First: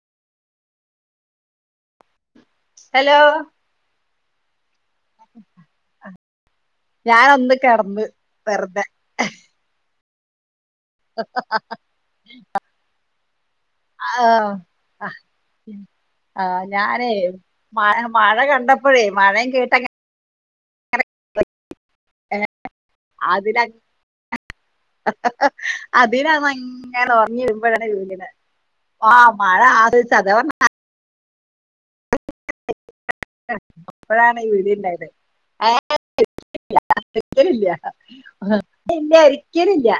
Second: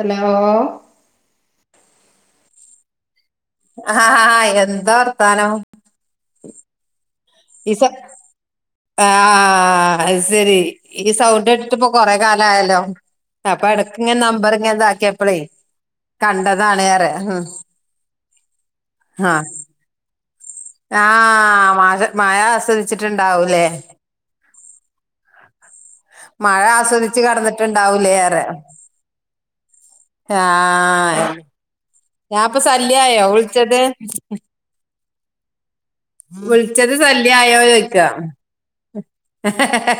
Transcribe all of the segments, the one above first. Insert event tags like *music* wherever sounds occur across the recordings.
Hello hello ആഹ് എന്താ വർത്താനോം ഞാനൊന്ന് ഇസ കെടന്ന് വെറുതെ ആഹ് അത് സെരി ഈ സൗണ്ട് കേട്ടിട്ട്പ്പൊ കൊറെ കാലയാലോ അപ്പൊ എടക്ക് ഇങ്ങൻ ആഹ് നമ്പർ ഇങ്ങ് ഇതാക്കിയപ്പളേ ആഹ് കണ്ടതാണ് ഏറെ ഞാനേ ഉം മ മഴ കണ്ടപ്പഴേ മഴേ ആഹ് കേട്ടങ്ങ ആഹ് മ മഴ അതില ആസ്വദിച്ചിട്ടുണ്ടാവൂലേ അതിനാന്ന് മഴ ഇങ്ങനെ ആസ്വദിച്ച് ഒറങ്ങി വീഴുമ്പോഴാണ് ഇത് കടന്നിട്ടുണ്ടാവൂലേ വിളിക്കുന്നെ ഏറെ ആഹ് മഴ ആ സെയ്‌സ് *unintelligible* ആഹ് ഞാൻപ്പൊ *unintelligible* ശല്യായോ വിളിച്ചത് അപ്പോഴാണ് ഈ വിളി ഇണ്ടായത് ഏഹ് വിളിച്ചത് സല്യ ആയോ ഒരിക്കലില്ല ചോയിക്കാ ഇല്ല ഒരിക്കലില്ല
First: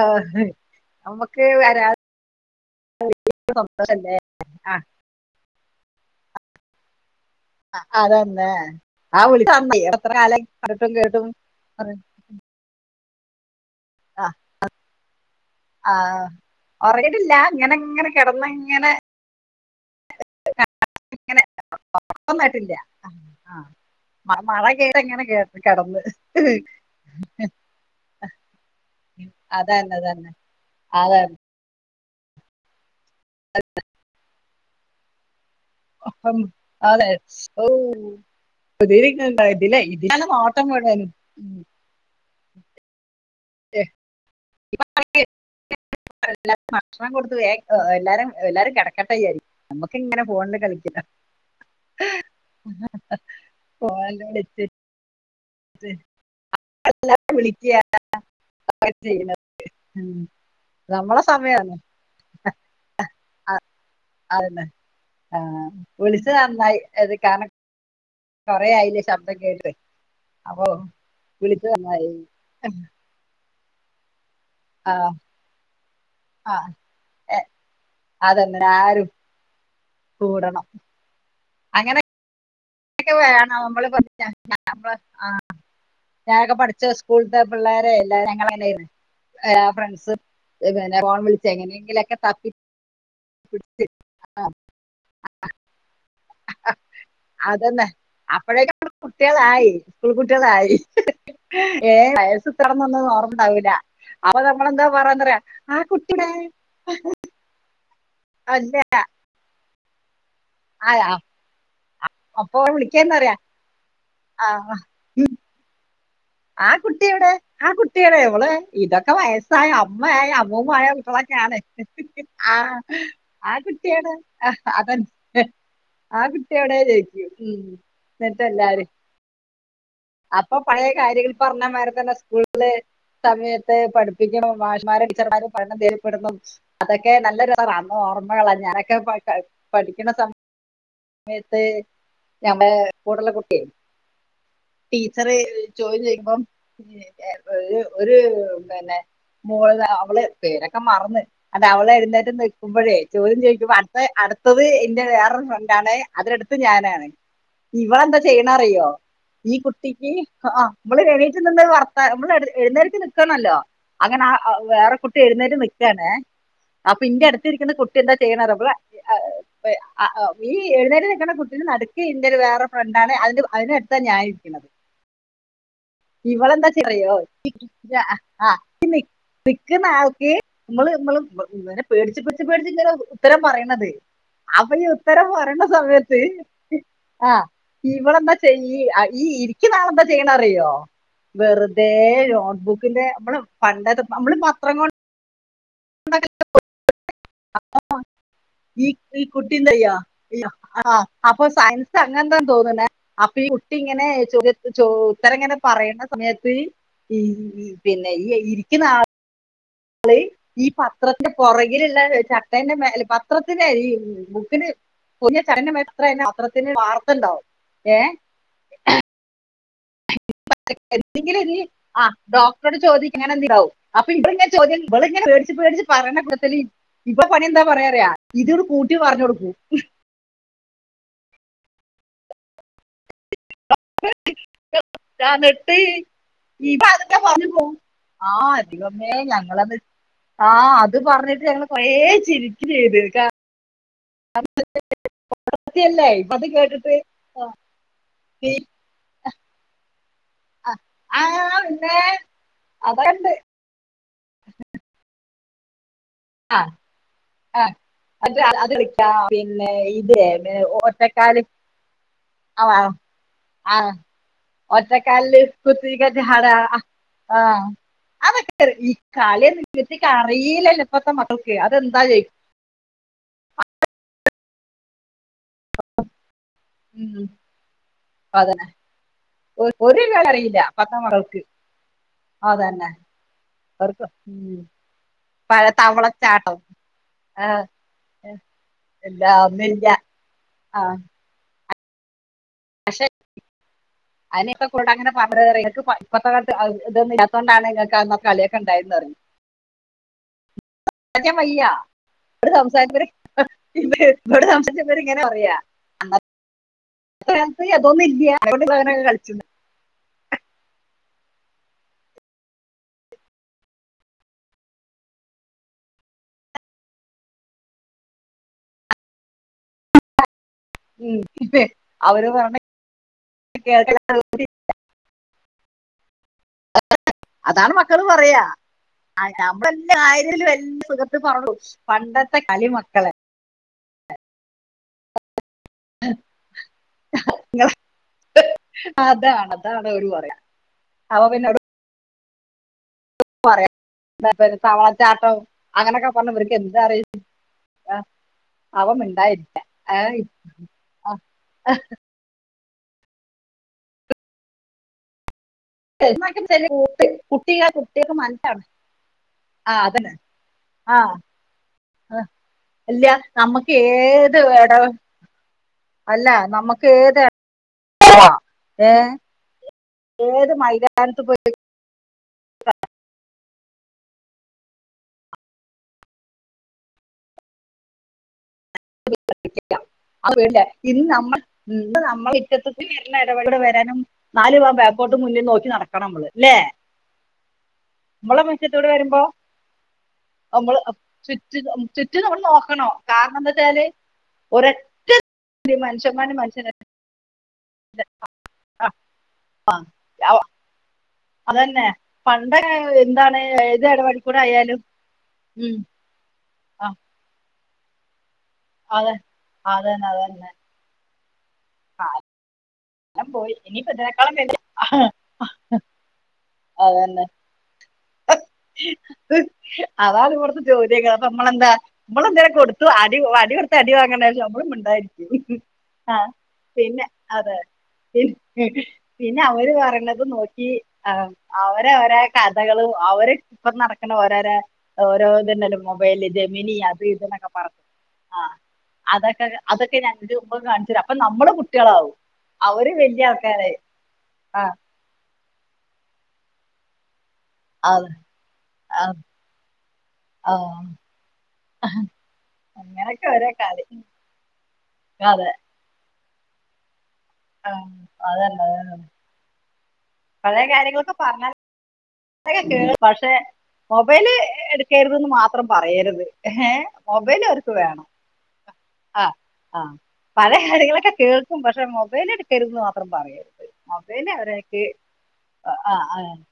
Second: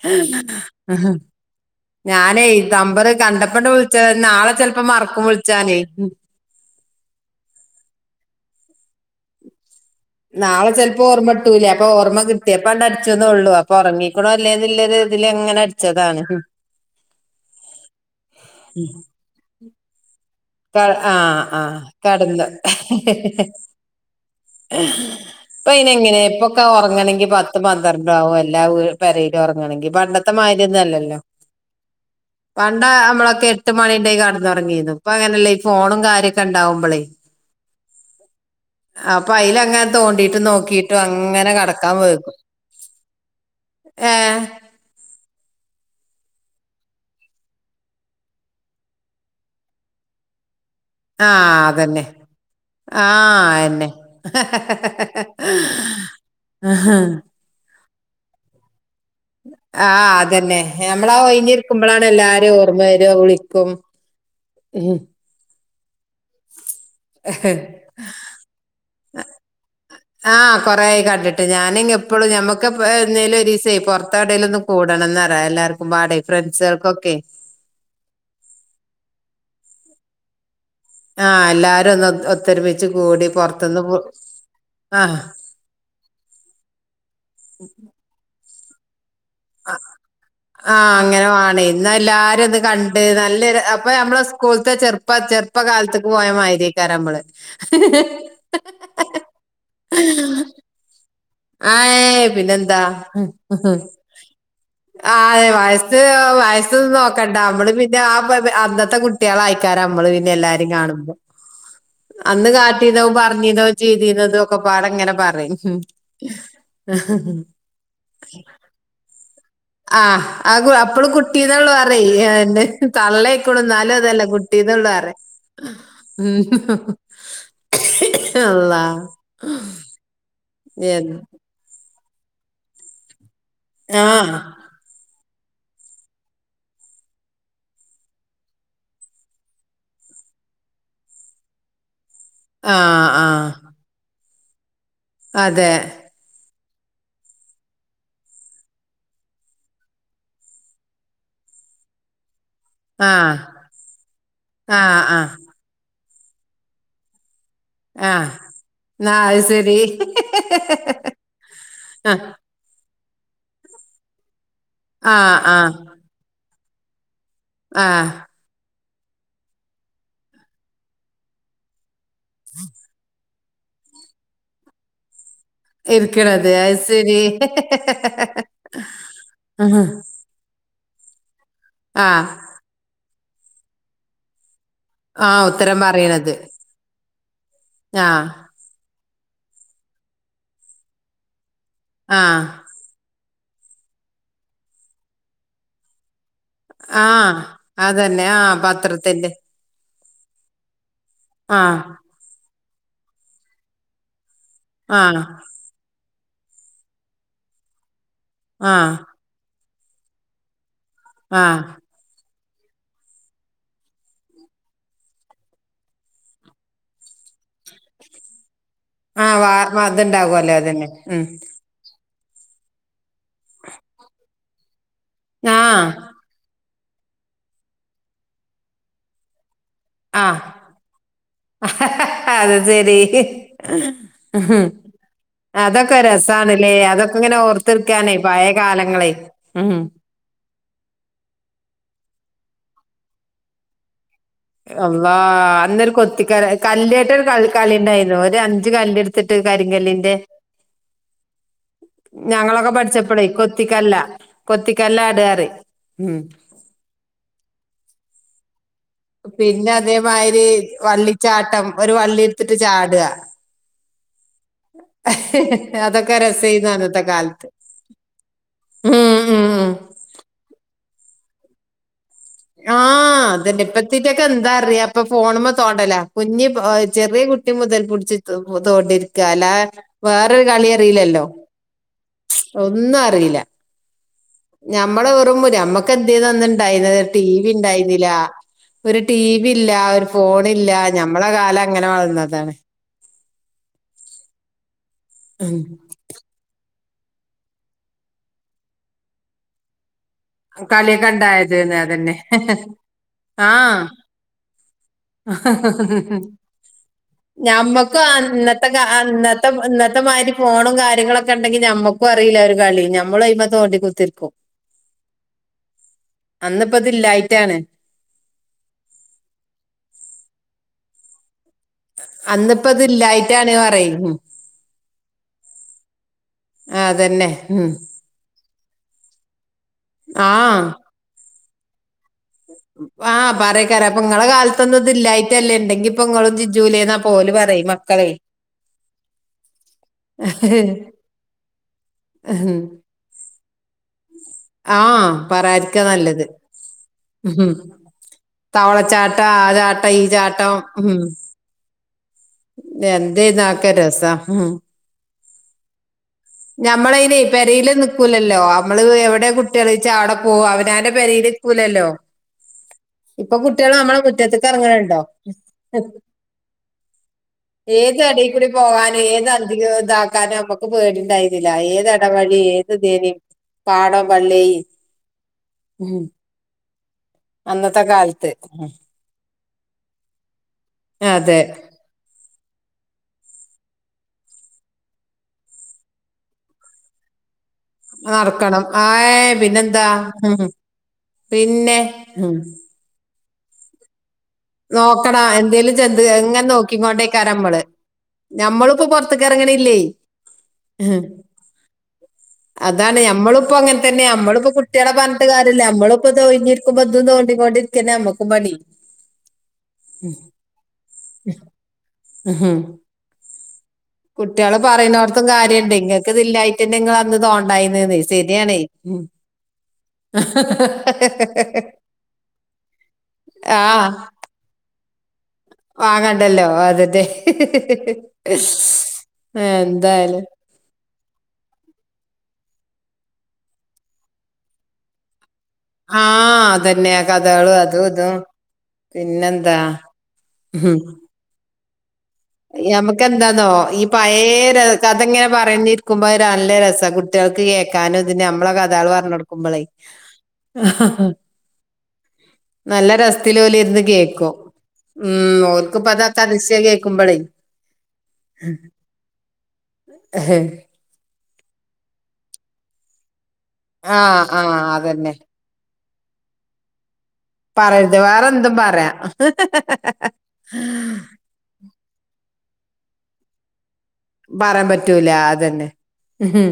ആഹ് നമുക്ക് ഞാനേ നമ്പര് കണ്ടപ്പണ്ട് വിളിച്ച വരാതല്ലേ നാളെ ആഹ് ചെലപ്പോ മറക്കും വിളി ചാഞ്ഞെ മ്മ് ആ അതന്നെ ആ *unintelligible* നാളെ കണ്ടിട്ടും ചെലപ്പോ കേട്ടും ഓർമ്മ ഇട്ടുല്ല അപ്പ ആഹ് ഓർമ്മ കിട്ടിയപ്പണ്ട് അടിച്ചൊന്നേ ഒള്ളൂ അ പൊറങ്ങിക്കണോ അല്ലേതില്ലത് ഇതിലങ്ങനെ അടിച്ചതാണ്. ആഹ് ഒറങ്ങിട്ടില്ല ഇങ്ങനെങ്ങനെ കെടന്ന് ഉം ഇങ്ങനെ ക ഇങ്ങനെ ആഹ് ആഹ് ഒറക്കൊന്നും കെടന്ന് ആയിട്ടില്ല ആഹ് മഴ കേട്ട് ഇങ്ങനെ ഇപ്പൊ ഇനി എങ്ങനെ കെടന്ന് ഇപ്പൊക്കെ ഒറങ്ങണങ്കി പത്തും പന്ത്രണ്ടു ആവും എല്ലാ വി പെരയിലു ഒറങ്ങണങ്കി അതന്നെ അതന്നെ പണ്ടത്തെ മായിരി ഒന്നും അല്ലല്ലോ അതെ പണ്ട മ്മളൊക്കെ എട്ട് മണിന്റെ കെടന്നൊറങ്ങിന്നു ഇപ്പൊ അങ്ങനല്ലേ ഫോണും ഇപ്പം കാര്യൊക്കെ ഇണ്ടാവുമ്പളേ അതെ ഓ അപ്പൊ ഇതിലെ അയിലങ്ങ ഇതിലാണ് തോണ്ടീട്ട് നോട്ടം നോക്കിട്ടും മുഴുവനും അങ്ങനെ ഉം. കെടക്കാ *unintelligible* *unintelligible* *unintelligible* ഭക്ഷണം കൊടുത്തു എല്ലാരും എല്ലാരും കെടക്കട്ടെയാരിക്കും നമുക്കിങ്ങനെ ഫോണില് കളി ആഹ് അതെന്നെ ആഹ് എന്നെ *unintelligible* വിളിക്ക *unintelligible* ആഹ് ഉം. അതന്നെ നമ്മളാ നമ്മളെ സമയമാണ് ഒയിഞ്ഞിരിക്കുമ്പളാണ് എല്ലാരും ഓർമ്മ വരു വിളിക്കും അതന്നെ ആഹ് വിളിച്ചത് നന്നായി അത് കാരണ ആഹ് അപ്പൊ കൊറെയായി കണ്ടിട്ട് വിളിച്ചത് ഞാനും നന്നായി എപ്പോഴും ഞമ്മുക്ക് എന്നെ ഒരിസവേ പൊറത്തെവടേലും ഒന്ന് ആ കൂടണംന്ന്റയാ എല്ലാ ക്കും പാടെ ആ ഫ്രണ്ട്സുകൾക്കൊക്കെ എ, അതന്നെ ആരും കൂടണം. ആ എല്ലാരും *unintelligible* എൊക്കെ കൂടി വണോ പൊറത്തൊന്ന് പോ ആഹ് *unintelligible* ഞാനൊക്കെ പഠിച്ച സ്ക്കൂള്ത്ത പിള്ളേരെ എല്ലാരേം *unintelligible* ഏഹ് ഫ്രണ്ട്‌സ് ആ അങ്ങനെ വാണ് ഇന്ന് എല്ലാരും ഒന്ന് കണ്ട് നല്ലൊരു പിടിച്ച് അപ്പൊ ഞമ്മള് സ്കൂളത്തെ ചെറുപ്പ ചെറു ഇപ്പ കാലത്ത്‌ക്ക് പോയ മാരിക്കാ നമ്മള് ഹ് അതന്നെ ഹ് അപ്പോഴേക്കും ഹ് കുട്ടികളായി സ്കൂൾ ഹ് ഹ കുട്ടികളായി ഏ ആയേയ്യ് വയസ്സ് പിന്നെന്താ തുറന്നൊന്നും ഓർമ്മ ഉണ്ടാവില്ല *unintelligible* അപ്പൊ നമ്മളെന്താ ആ പറയാന്നറിയാ യെ ആ വയസ്, കുട്ടിയുടെ വയസ്സ നോക്കണ്ട നമ്മള്. *unintelligible* അല്ല അന്നത്തെ കുട്ടികള ആയിക്കാാര നമ്മള് പിന്നെ എല്ലാരും ആ, കാണുമ്പോ. ആ, അന്ന് അപ്പൊ കാട്ടിയതോ വിളിക്കാന്നറിയാ പറഞ്ഞീതോ ചെയ്തീുന്നതോ ആ ഒക്കെ പാടങ്ങനെ പറയും. ആ കുട്ടിയുടെ ആ കുട്ടിയുടെ ന്മള് ഇതൊക്കെ വയ *unintelligible* ആ ആ അപ്പള് കുട്ടീന്നള് പറെ ആ ആ തള്ളയക്കണ എന്നാല കുട്ടിയുടെ അതല്ല അതൻ *unintelligible* *unintelligible* ആ മ് ഹ് കുട്ടിയുടെ ജയിക്കും ഉം. ഹ് ഹ് എന്നിട്ട് എല്ലാരും അല്ലാഹ് അപ്പൊ പഴയ കാര്യങ്ങൾ പറഞ്ഞ മാരെ തന്നെ സ്കൂളില് സമയത്ത് ആ പഠിപ്പിക്കണംമാഷമാര *unintelligible* അതൊക്കെ നല്ലൊരുാന്ന ഓർമ്മകളാണ് ഞാനൊക്കെ പഠിക്കുന്ന സമയ *inaudible* മയത്ത് ഞമ്മടെ ആ ആ കൂടുള്ള കുട്ടി ടീച്ചറെ അതെ ചോദി ചെയിക്കുമ്പം *unintelligible* ഒരു പിന്നെ *unintelligible* അവള് പേരൊക്കെ മറന്ന് അ അവള് *unintelligible* മുമ്പഴേ ആ ചോദ്യം ചോദിക്കുമ്പ അടുത്ത അടുത്തത് ആ എന്റെ ആ വേറൊരു ഫ്രണ്ടാണ് അതിടുത്ത് ഞാനാണ് ആ ഇവളന്താ ചെയ്യണ അറിയോ? ന്നാ അത് ഈ ശരി കുട്ടിക്ക് ആ നമ്മള എണീറ്റ് നിന്ന് ആ നമ്മൾ *unintelligible* അങ്ങനെ വേറെ കുട്ടി ആ ആ എഴുന്നേറ്റും നക്കാണ്േ അപ്പൊ ഇന്റെ അടുത്ത് *unintelligible* ആ കുട്ടി എന്താ ചെയ്യണ ഈ എഴുന്നേര നിൽക്ക കുട്ട എന്റെ ഒരു വേറെ ഫ്രണ്ടാണ് അതിന്റെ അതിന എടുത്ത ഞായിരിക്കണത് ഇരിക്കണത് ഇവളെന്താ അത് ശരി *unintelligible* ഉഹ്. വിക്കുന്ന ആൾക്ക് മ്മൾ *unintelligible* *unintelligible* ആ പേടിച്ചച്ച് പേടിച്ചു പേടിച്ച് ഇങ്ങന ഉത്തരം പറയണതേ അപ്പൊ ഈ ഉത്തരം ആ പറയണ ഉത്തരം സമയത്ത് പറയണത് ആ ആ ഇവളെന്താ ചെയ്യ *unintelligible* ഈ ഇരിക് നാളെന്താ ചെയ്യണ അറിയോ? വെറുതെ ആ നോട്ട്ബുക്കിന്റെ മ്മൾ *unintelligible* പണ്ടത് നമ്മള് പത്രം കൊണ്ട് ആ അതന്നെ ആ പത്രത്തിറെ. ആ അപ്പൊ സയൻസ് അങ്ങനെന്താ തോന്നുന്ന അപ്പൊ ഈ കുട്ടി ഇങ്ങനെ *unintelligible* *unintelligible* ആ ഉത്തരംങ്ങനെ പറയണ സമയത്ത് ഈ പിന്നെ ഈ ആ ഇരിക്കുന്നാൾ *unintelligible* ഈ പത്രത്തിന്റെ ആ പുറകിലുള്ള *inaudible* *unintelligible* പത്രത്തിന്റെ ഈ ബുക്കിന്, പുതിയ ചടനം എത്രന്ന അത്രത്തിന് വാർത്തണ്ടാവും ഏ ആ വാർമ്മ അതുണ്ടാകുവല്ലേ അതന്നെ മ്. എന്തെങ്കിലും ഇനി ആഹ് ഡോക്ടറോട് ചോദം ഇങ്ങനെന്ണ്ടാവും അപ്പൊ ഇവിടെങ്ങ ചോം ഇ ഇങ്ങന പേടിച്ച് ആ പേച്ച് പറ *unintelligible* ഇപ്പൊ പണി എന്താ പറയാറിയ ഇതോട് കൂട്ടി പറഞ്ഞു കൊടുക്കൂ. ആ അഹ് അഹ് ആ അത് ശരി. ഹ് ഇഹമ് എന്നിട്ട് അതൊക്കെ രസണല്ലേ ഇവ അതൊക്കെ ഇങ്ങനെ പറഞ്ഞു ഓർത്തിരിക്കാനേ പഴയ കാലങ്ങളെ മ് ആ അത് പറഞ്ഞിട്ട് ഞങ്ങള് കൊറേ ചിരിക്ക് ചെയ്ത് *unintelligible* അല്ലാ അന്നൊരു സത്യല്ലേ ഇപ്പ കൊത്തിക്ക അത് കേട്ടിട്ട് കല്ല്ായിട്ടൊരു ക ആഹ് കളിണ്ടായിരുന്നു ഒരു അഞ്ച് കല് എടുത്തിട്ട് ക ലിന്റെ പിന്നെ ഞങ്ങളൊക്കെ പഠിച്ചപ്പളെ അതണ്ട് കൊത്തിക്കല്ല കൊത്തിക്കല്ല അടാറ് ഉം ആ അ അത് *unintelligible* പിന്നെ ഇത് അതേമാതിരി ഒറ്റക്കാല് വള്ളിച്ചാട്ടം ഒരു വള്ളി എടുത്തിട്ട് ആ വേണം ചാടാ. ആഹ റ്റ ക അതൊക്കെ സ് രസേയ്ന്നു ആഹ അന്നത്തെ കാലത്ത് *unintelligible* അതൊക്കെ ഈ ഉം കാല ഉം ഉം. നിത്തക്ക് അറിയില്ലഇപ്പത്തെ മക്കൾക്ക് അതെന്താ ചോയ്ക്കും. ആഹ അതന്നെ ഇപ്പതൈറ്റക് എന്താ അറിയാ ഇപ്പോ ഫോൺമേ തോണ്ടല കുഞ്ഞി ചെറിയ ഉം കുട്ടി മുതൽ പിടിച് അതന്നെ തോണ്ടിരിക്ക അല്ലതെ ഒരു വേറൊരു അറിയില്ല കളി ഇപ്പത്തെ അറിയില്ലല്ലോ. മക്കൾക്ക് അതന്നെ ഒന്നും അറിയില്ല. അവർക്ക് ഉം നമ്മളും വെറും പഴ നമ്മക്ക് എന്തേന്ന് തവളച്ചാട്ടം ഇണ്ടായിനത് ടി. വി ആഹ് ഇണ്ടായിരുന്നില്ല. ഒരു ടി ഇല്ല വിയില്ല ഒന്നുല്ല ഒരു ഫോണില്ല ആഹ് നമ്മള് കാലം അങ്ങന് വളർന്നതാണ് അനി ഇപ്പ കൂടെ അങ്ങനെ ഉം പറഞ്ഞത് ഇനക്ക് പത്ര വാർത്ത *unintelligible* ഇതൊന്നുയില്ലതൊണ്ടാണ് ഇങ്ങൾക്ക് അന്നാ കളിയൊക്കെ ഒണ്ടായിരുന്നേ പറഞ്ഞേ കളിയൊക്കെ ഒണ്ടായത് അത് തന്നെ ഇവിടെ സംസാരിച്ചവര് ആ ഇത് ഇവിടെ സംസാരിച്ചവര് ഇങ്ങനെ ആ പറയാ അത് നമ്മക്കും അതൊന്നും ഇല്ല അതുകൊണ്ട് അന്നത്തെ ഇവള് അങ്ങനെയൊക്കെ കളിച്ചു അന്നത്തെ ഇന്നത്തെ മായിരി ഫോണും കാര്യങ്ങളൊക്കെ ഒണ്ടെങ്കി നമ്മക്കും അറിയില്ല ഒരു കളിയും നമ്മളും അതിമേ തോണ്ടികുത്തി റിക്കും. അന്നിപ്പാ ഇത് ലൈറ്റാണ് ഉം ഇപ്പൊ അവര് പറഞ്ഞ അന്നിപ്പിത് ലൈറ്റാണ് കേൾക്കല പറയും അതന്നെ ഉം അതാണ് മക്കള് പറയാ. ആ നമ്മെളെല്ലാം ആരെലും ആഹ് എല്ലാ സുഖത്ത് പറഞ്ഞു പോവും പണ്ടത്തെ കളി മക്കളെ നിങ്ങളെ കാലത്തൊന്നും ഇത് ഇല്ലായിട്ടല്ലേ ഇണ്ടെങ്കി ഇപ്പോ നിങ്ങളും ജിജൂലെ എന്നാ ഓലും പറയും നിങ്ങൾ മക്കളെ. അതാണ് അതാണ് ഓര് പറയാ അപ്പോ പിന്നെ ഹങ്ങ് പറയാം തവളച്ചാട്ടം പറയാതിരിക്കാ അങ്ങനെയെക്കെ നല്ലത് പറഞ്ഞ ഇവർക്ക് എന്തറിയും ഉം ആ അവൻ തവളച്ചാട്ടം ആ മിണ്ടായിരിക്കാൻ ചാട്ടം ഈ ഹേയ് ചാട്ടം ആ ആ *inaudible* എന്തേ ഇതാക്കെ രസം. നമ്മള് അയിന് കുട്ടികൾ പെരയിൽ കുട്ടികൾക്ക് നിക്കൂലല്ലോ മനസ്സിലാ നമ്മള് എവിടെ കുട്ടികള് ആ വെച്ചാ അതന്നെ അവിടെ പോവും പെരയിൽ നിക്കൂലല്ലോ. ആ ഇല്ല ഇപ്പൊ കുട്ടികള് നമ്മക്ക് നമ്മളെ ഏത് മുറ്റത്ത്ക്ക് എടവ് എറങ്ങണുണ്ടോ അല്ല നമ്മക്ക് ഏത് ഏത് അടിയിൽ കൂടി പോകാനും ഏത് അന്തിക് ഇതാക്കാനും ഏത് നമുക്ക് മൈതാനത്ത് പോയി പേടിണ്ടായിരുന്നില്ല ഏത് പാടവഴി ഏത് ദേവിയെയും പാടവള്ളിയെ അന്നത്തെ കാലത്ത്. *inaudible* അ വേണ്ട ഇന്ന് നമ്മള് അതെ ഇന്ന് നമ്മള് ഇവടെ വരാനും നാല് പാസ്പോർട്ട് മുന്നിൽ നോക്കി നടക്കണം നമ്മള് ഇല്ലേ ഇമ്പളെ നടക്കണം മുറ്റതൂടെ വരുമ്പോ ആയ് പിന്നെന്താ ഉം നമ്മള് ചുറ്റ പിന്നെ ചുറ്റും ഉം നമ്മൾ നോക്കണം. കാരണം എന്താ വെച്ചാല് നോക്കണം എന്തേലും ജന്തു മനുഷ്യന്മാരും എങ്ങനെ മനുഷ്യനെ നോക്കി കൊണ്ടേയിക്കേരം നമ്മള്. നമ്മൾക്ക് പെറത്തക്ക് എറങ്ങിണില്ലേ. അതന്നെ പണ്ട് അതാണ് എന്താണ് നമ്മളും ഇപ്പോ അങ്ങനെ ഏത് തന്നെയാ ഇടപെടി കൂടെ നമ്മളിപ്പോ ആയാലും കുട്ടികളെ പറഞ്ഞിട്ട് കാര്യയില്ല. ഉം നമ്മളും ഇപ്പോ ഇരിക്കുമ്പോ ആ ഇതും തോണ്ടി കൊണ്ടിരിക്ക തന്നെ നമക്കും പണി. അതെന്നെ അതന്നെ ഹ കാലം പോയി ഇനിയിപ്പോ ഇതിനേക്കാളും കുട്ടികള് വലിയ പറയുന്നോടത്തും കാര്യയിണ്ട് നിങ്ങൾക് ഇതില്ലായിട്ട് തന്നെ ഇങ്ങള് അന്ന് അതന്നെ തൊണ്ടായിരുന്നത് അതാണ് ഇടുത്ത ജോലിക്ക നമ്മളെന്താ നമ്മളെന്തേലു കൊടുത്തു അടിടി വടി ആ കൊടുത്ത് അടി വങ്ങണ്ട വിചാരിച്ചു നമ്മളും മിണ്ടാതെ വാങ്ങണ്ടല്ലോ അതതെ. അതെ പിന്നെ പിന്നെ അവര് പറയന്നത് നോക്കി - കഥകളും അവർ ഇപ്പ നടക്കണ രോ- *unintelligible* ആ മൊബെലിൽ ഇത് മിനി അതന്നെ അത് ആ ഇത് എക്കെ കഥകളും പറഞ്ഞ് അതും ഇതും ആ അതൊക്കെ പിന്നെന്താ അതൊക്കെ ഞാൻ മുമ്പ്കാണിച്ചു തരും അപ്പൊ നമ്മള് കുട്ടികളാവും. അവര് വലിയ നമക്കെന്താന്നോ ആൾക്കാരെ ഈ പഴയെ ര ആ കഥ ഇങ്ങനെ പറഞ്ഞിരിക്കുമ്പോ നല്ല രസ കു കുട്ടികൾക്ക് കേക്കാനും അതെ ഇതിന് നമ്മളെ കഥ ആ, പറഞ്ഞ കൊടുക്കുമ്പളേ ആ. ഹ ഹ നല്ല അങ്ങനൊക്കെ രസത്തില് ഓരോ ഓല് ഇരുന്ന് കാര്യം കേക്കും മ് ഓല്ക്ക് ഇപ്പതാ കദശ്യ കേൾക്കുമ്പോഴേ. ആഹ് അതന്ന ആഹ് പഴയ കാര്യങ്ങളൊക്കെ പറഞ്ഞാൽ- ണ്ട് പക്ഷേ- മൊബൈല് ആഹ് അതന്നെ എടുക്കരുത്ന്ന് മാത്രം പറയരുത് ഏ മൊബൈല് അവർക്ക് പറയരുത് വേണം. വേറെന്തും പറയാം ആ ആ പല ആളികളൊക്കെ കേൾക്കും പക്ഷെ മൊബൈലടു- ക്കരുന്ന് മാത്രം പറയരുത് മൊബൈൽ പറയാൻ അവരക്ക് പറ്റൂല അതന്നെ ആ- ഉം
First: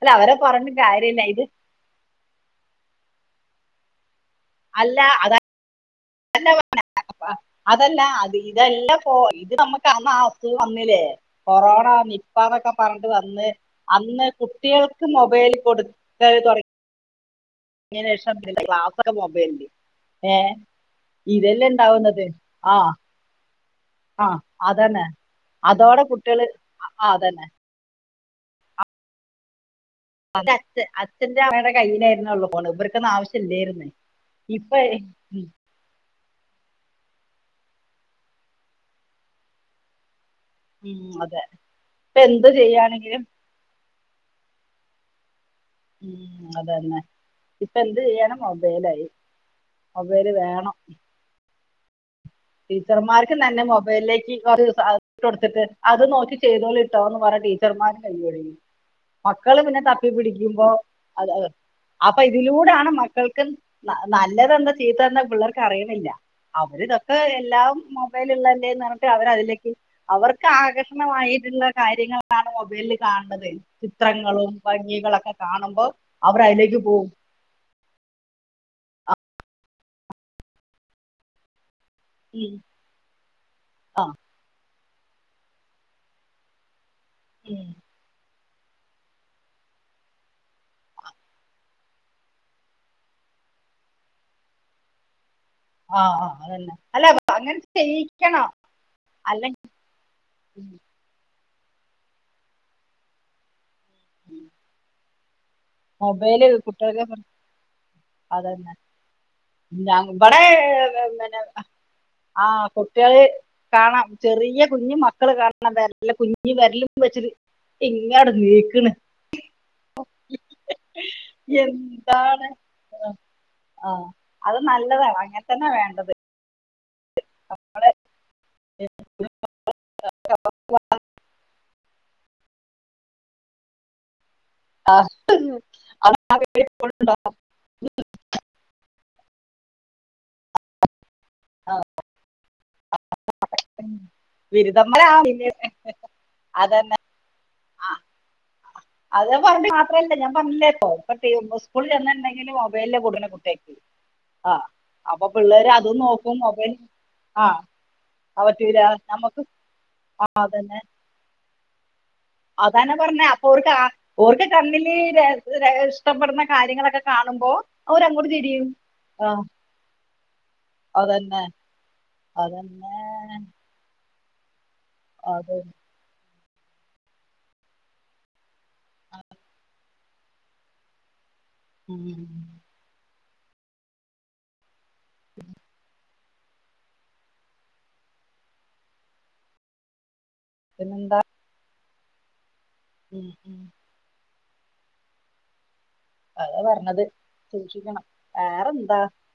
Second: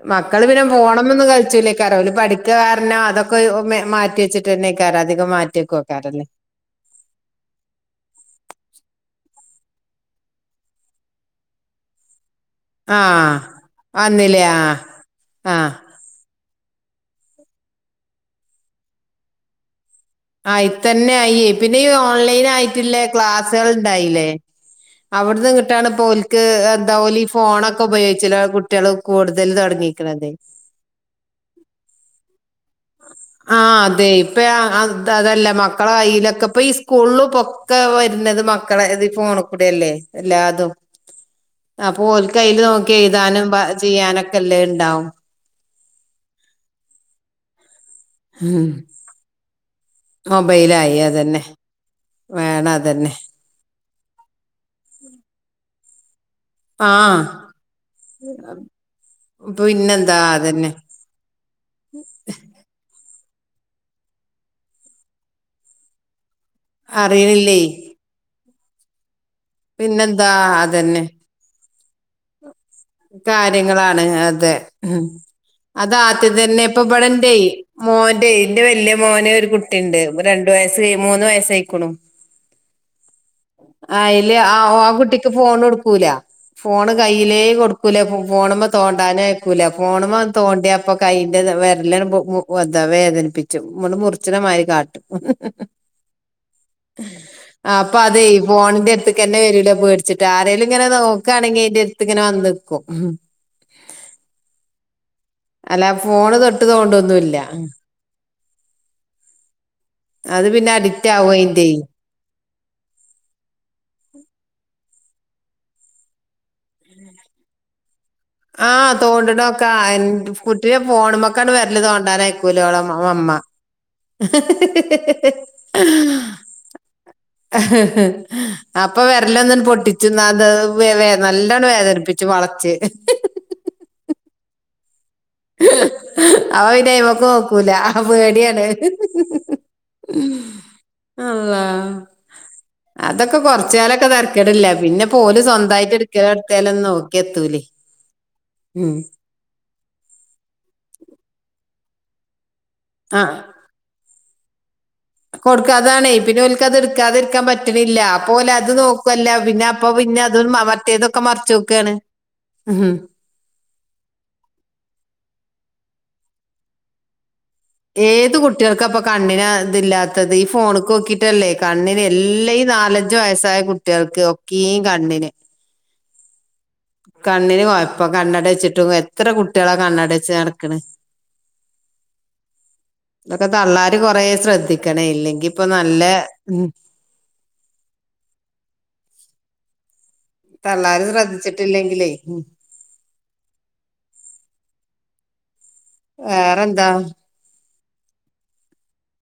അല്ല അവരെ മക്കള് പിന്നെ പറഞ്ഞിട്ട് കാര്യമില്ല പോണംന്നൊന്നും ഇത് കളിച്ചൂലേകാരം ഓൽ പഠിക്കുക കാരണം അതൊക്കെ മാറ്റി വെച്ചിട്ട്- ക്കാ അല്ല അധികം മാറ്റിക്ക- അതല്ല അത് ഇതല്ല പോ- ഇത് നമ്മുക്ക് ആസുഗം വന്നില്ലേ കൊറോണ. പ്പാന്നൊക്കെ പറഞ്ഞ ആഹ് വന്ന് അന്ന് വന്നില്ലേ ആഹ് കുട്ടികൾക്ക് മൊബൈൽ ആഹ് കൊടുത്ത തുടങ്ങ - ഇങ്ങന ശേഷം ക്ലാസ്സെ മൊബൈലിന്റെ- ആ ഇത്തന്നെ ആയി പിന്നെ ഉണ്ടാവുന്നത് ഓൺലൈൻ ആ ആയിട്ടില്ലേ ക്ലാസ്സുകൾ ആ ഇണ്ടായില്ലേ? അതന്നെ അവിടന്ന് കിട്ടാണ് അതോടെ പോലക്ക് കുട്ടികള് ആ എന്താല ഈ അതന്നെ ഫോണൊക്കെ ഉപയോഗിക്ക- ചില കുട്ടികൾ കൂടുതൽ തുടങ്ങി. അച് അച്ഛന്റെ അവടെ കയ്യിനായിലാരുന്നു അവള് ഇവ- ആ അതെ ഇപ്പ ഉം അതല്ല മക്കള- കയിലൊക്കെ ഇപ്പ ഈ സ്കൂലും പൊക്കെ വരുന്നത് മക്കളെത് ഫോണ കൂടെ അല്ലേ. എല്ലാതും ഉം അതെ അപ്പൊ ഇപ്പൊ ഓൽ എന്ത് കൈൽ നോക്കി ചെയ്യാണെങ്കിലും എഴുതാനും- ചെയ്യാനൊക്കെല്ലേ ണ്ടാവും. മ് അതന്നെ. ഇപ്പൊ എന്ത് ചെയ്യണം ഉം മൊബൈല യി മൊബൈല് വേണം. മൊബൈലായി അതന്നെ വേണം അതന്നെ ടീച്ചർമാർക്ക് തന്നെ മൊബൈലിലേക്ക് കൊടുത്തിട്ട് അത് നോക്കി- ആ ചെയ്തോളിട്ടോന്ന് പറയ ടീച്ചർമാര് കയ്യൊയി - മക്കള് പിന്നെ തപ്പി പിന്നെന്താ പിടിക്കുമ്പോ അതന്നെ അ അപ്പൊ ഇതിലൂടൊണ് മ - മക്കൾക്കും നല്ലതെന്താ ചീത്തത് എന്ത് പിള്ളേർക്ക് അറിയുന്നില്ല. അറിയണില്ലേ എല്ലാം മൊബൈളിൽ തന്നെ ഉള്ളല്ലേന്ന് പറഞ്ഞ് അവര അതിലേക്ക് പിന്നെന്താ അവർക്ക് അതന്നെ ആകർഷണമായിട്ടുള്ള- കാര്യങ്ങളാണ്. മൊബൈലില് കാണുന്നത് കാര്യങ്ങളാണ് ചിത്രങ്ങളും അതെ ഉം ഭംഗികളൊക്കെ കാണുമ്പോ അത് ആദ്യം അവർ തന്നെ അതിലേക്ക് ഇപ്പൊ പോവും. ഇവിടെന്റെ മോന്റെ ഇതിന്റെ വല്യ മോന് ഒരു കുട്ടിണ്ട് രണ്ടു വയസ്സ് മൂന്ന് വയസ്സയികുന്നു. ഉം, ആ അതില് ആ ആ കുട്ടിക്ക് ഫോൺ കൊടുക്കൂല ഫോണ്- കയ്യിലേ ഉം, കൊടുക്ക് - ഫോണുമ്പോ തോണ്ടാനും ആയിക്കൂല ഫോണ്പോ തോണ്ടിയപ്പ കയ്യിന്റെ വരലതവേ പ്പിച്ചു മുറച്നമാരി കാട്ടും. ആ ആ, അതന്നെ അല്ല അപ്പൊ അങ്ങനെ ആ അപ്പൊ അത് ചെയ്യിക്കണം ഫോണിന്റെ അടുത്തക്കന്നെ അല്ലെങ്കിൽ വരൂല പേടിച്ചിട്ട് ആര- ഇങ്ങനെ നോക്കുകയാണെങ്കിൽ അന്റെ അടുത്ത് ഇങ്ങനെ വന്നു നിക്കും മ്. *unintelligible* അല്ല ഫോണ് മൊബൈല് തൊട്ട് തോണ്ടൊന്നുല്ല. അതെന്നെ നമ്പർ അത് പിന്നെ അഡിക്റ്റ് ആവും അതിന്റെ - ആ കുട്ടികള് കാണാം ചെറിയ കുഞ്ഞു മ- മക്കള് കാണണം വരല്ല കുഞ്ഞി വരലും വെച് - ആഹ് തോണ്ടടൊക്കാ ആ കുട്ടിയെ- ഫോണ്മക്കാണ്ട് വെരല് എന്താണ് തോണ്ടാനയിക്കൂലോള മമ്മ ആ ഹ അത് നല്ലതാണ് ഹ അങ്ങനെ തന്നെ വേണ്ടത് ഹ ഹ ഹ അപ്പൊ വെരലൊന്നന് പൊട്ടിച്ച്ന്നാത് വേ വേ നല്ലോണം വേദനിപ്പിച്ചൂ *inaudible* ആ അപ്പോൾ പിന്നെ ഇവൾക്കനോക്കൂല പേട്യേണ്. അള്ളാ.. അതൊക്കെ കൊറച്ചാലൊക്കെ തെരക്കേടില്ല ബിരുദന്മാരാ പിന്നെപ്പോല് സ്വന്തായിട്ട് എടുക്കലടത്താലും നോ അതന്നെ ത്തൂലി അത് പറഞ്ഞ് മാത്രല്ലേ ഞാൻ പറഞ്ഞില്ലേക്കോ ഇപ്പ സ്കൂള ചെന്ന്ണ്ടെങ്കിലൂ വെല്ല കൂടന കുട്ട്യേക്ക് ആ അപ്പൊ പിള്ളേര് അതും കൊടുക്കാതാണെ നോക്കും പിന്നോല്ക്ക് മൊബൈൽ അത് എടുക്കാതെരിക്കാൻ ആ പറ്റണില്ല, ആ, അപ്പോലെത് പറ്റൂല നോക്കുവല്ല നമുക്ക് പിന്നെ അപ്പൊ പിന്നെ അതും മറ്റേതൊക്കെ മറച്ചോക്കാണ് അതാ ഞാൻ പറഞ്ഞെ അപ്പൊ ഓർക്ക് ഓർക്ക് കണ്ണില് ഇഷ്ടപ്പെട്ന്ന കാര്യങ്ങളൊക്കെ കാണുമ്പോ അവരങ്ങോട്ട് ഏത് തിരിയും കുട്ട്യേൾക്കാപ്പൊ ആ കണ്ണിന് ഇതില്ലാത്തത് ഈ അതന്നെ ഫോണ്ക്കോക്കീട്ടല്ലേ കണ്ണിന് എല്ല ഈ അതന്നെ നാലഞ്ചു വയസായ കുട്ട്യേൾക്ക് ഒക്കെയീം കണ്ണ്ന് അത് കണ്ണിന് കൊയപ്പം, കണ്ണടെച്ചിട്ടും എത്ര കുട്ട്യേളാ കണ്ണടെച്ച് നടക്ക്ണ്. ഉം. ഇതൊക്കെ തള്ളാര് കൊറേ ശ്രദ്ധിക്കണേ ഇല്ലെങ്കീപ്പൊ നല്ലെ ഉം. തള്ളാരും പിന്നെന്താ ശ്രദ്ധിച്ചിട്ടില്ലെങ്കിലേ ഉം ഉം. അതാ വേറെന്താ പറഞ്ഞത് സൂക്ഷിക്കണം, വേറെന്താ?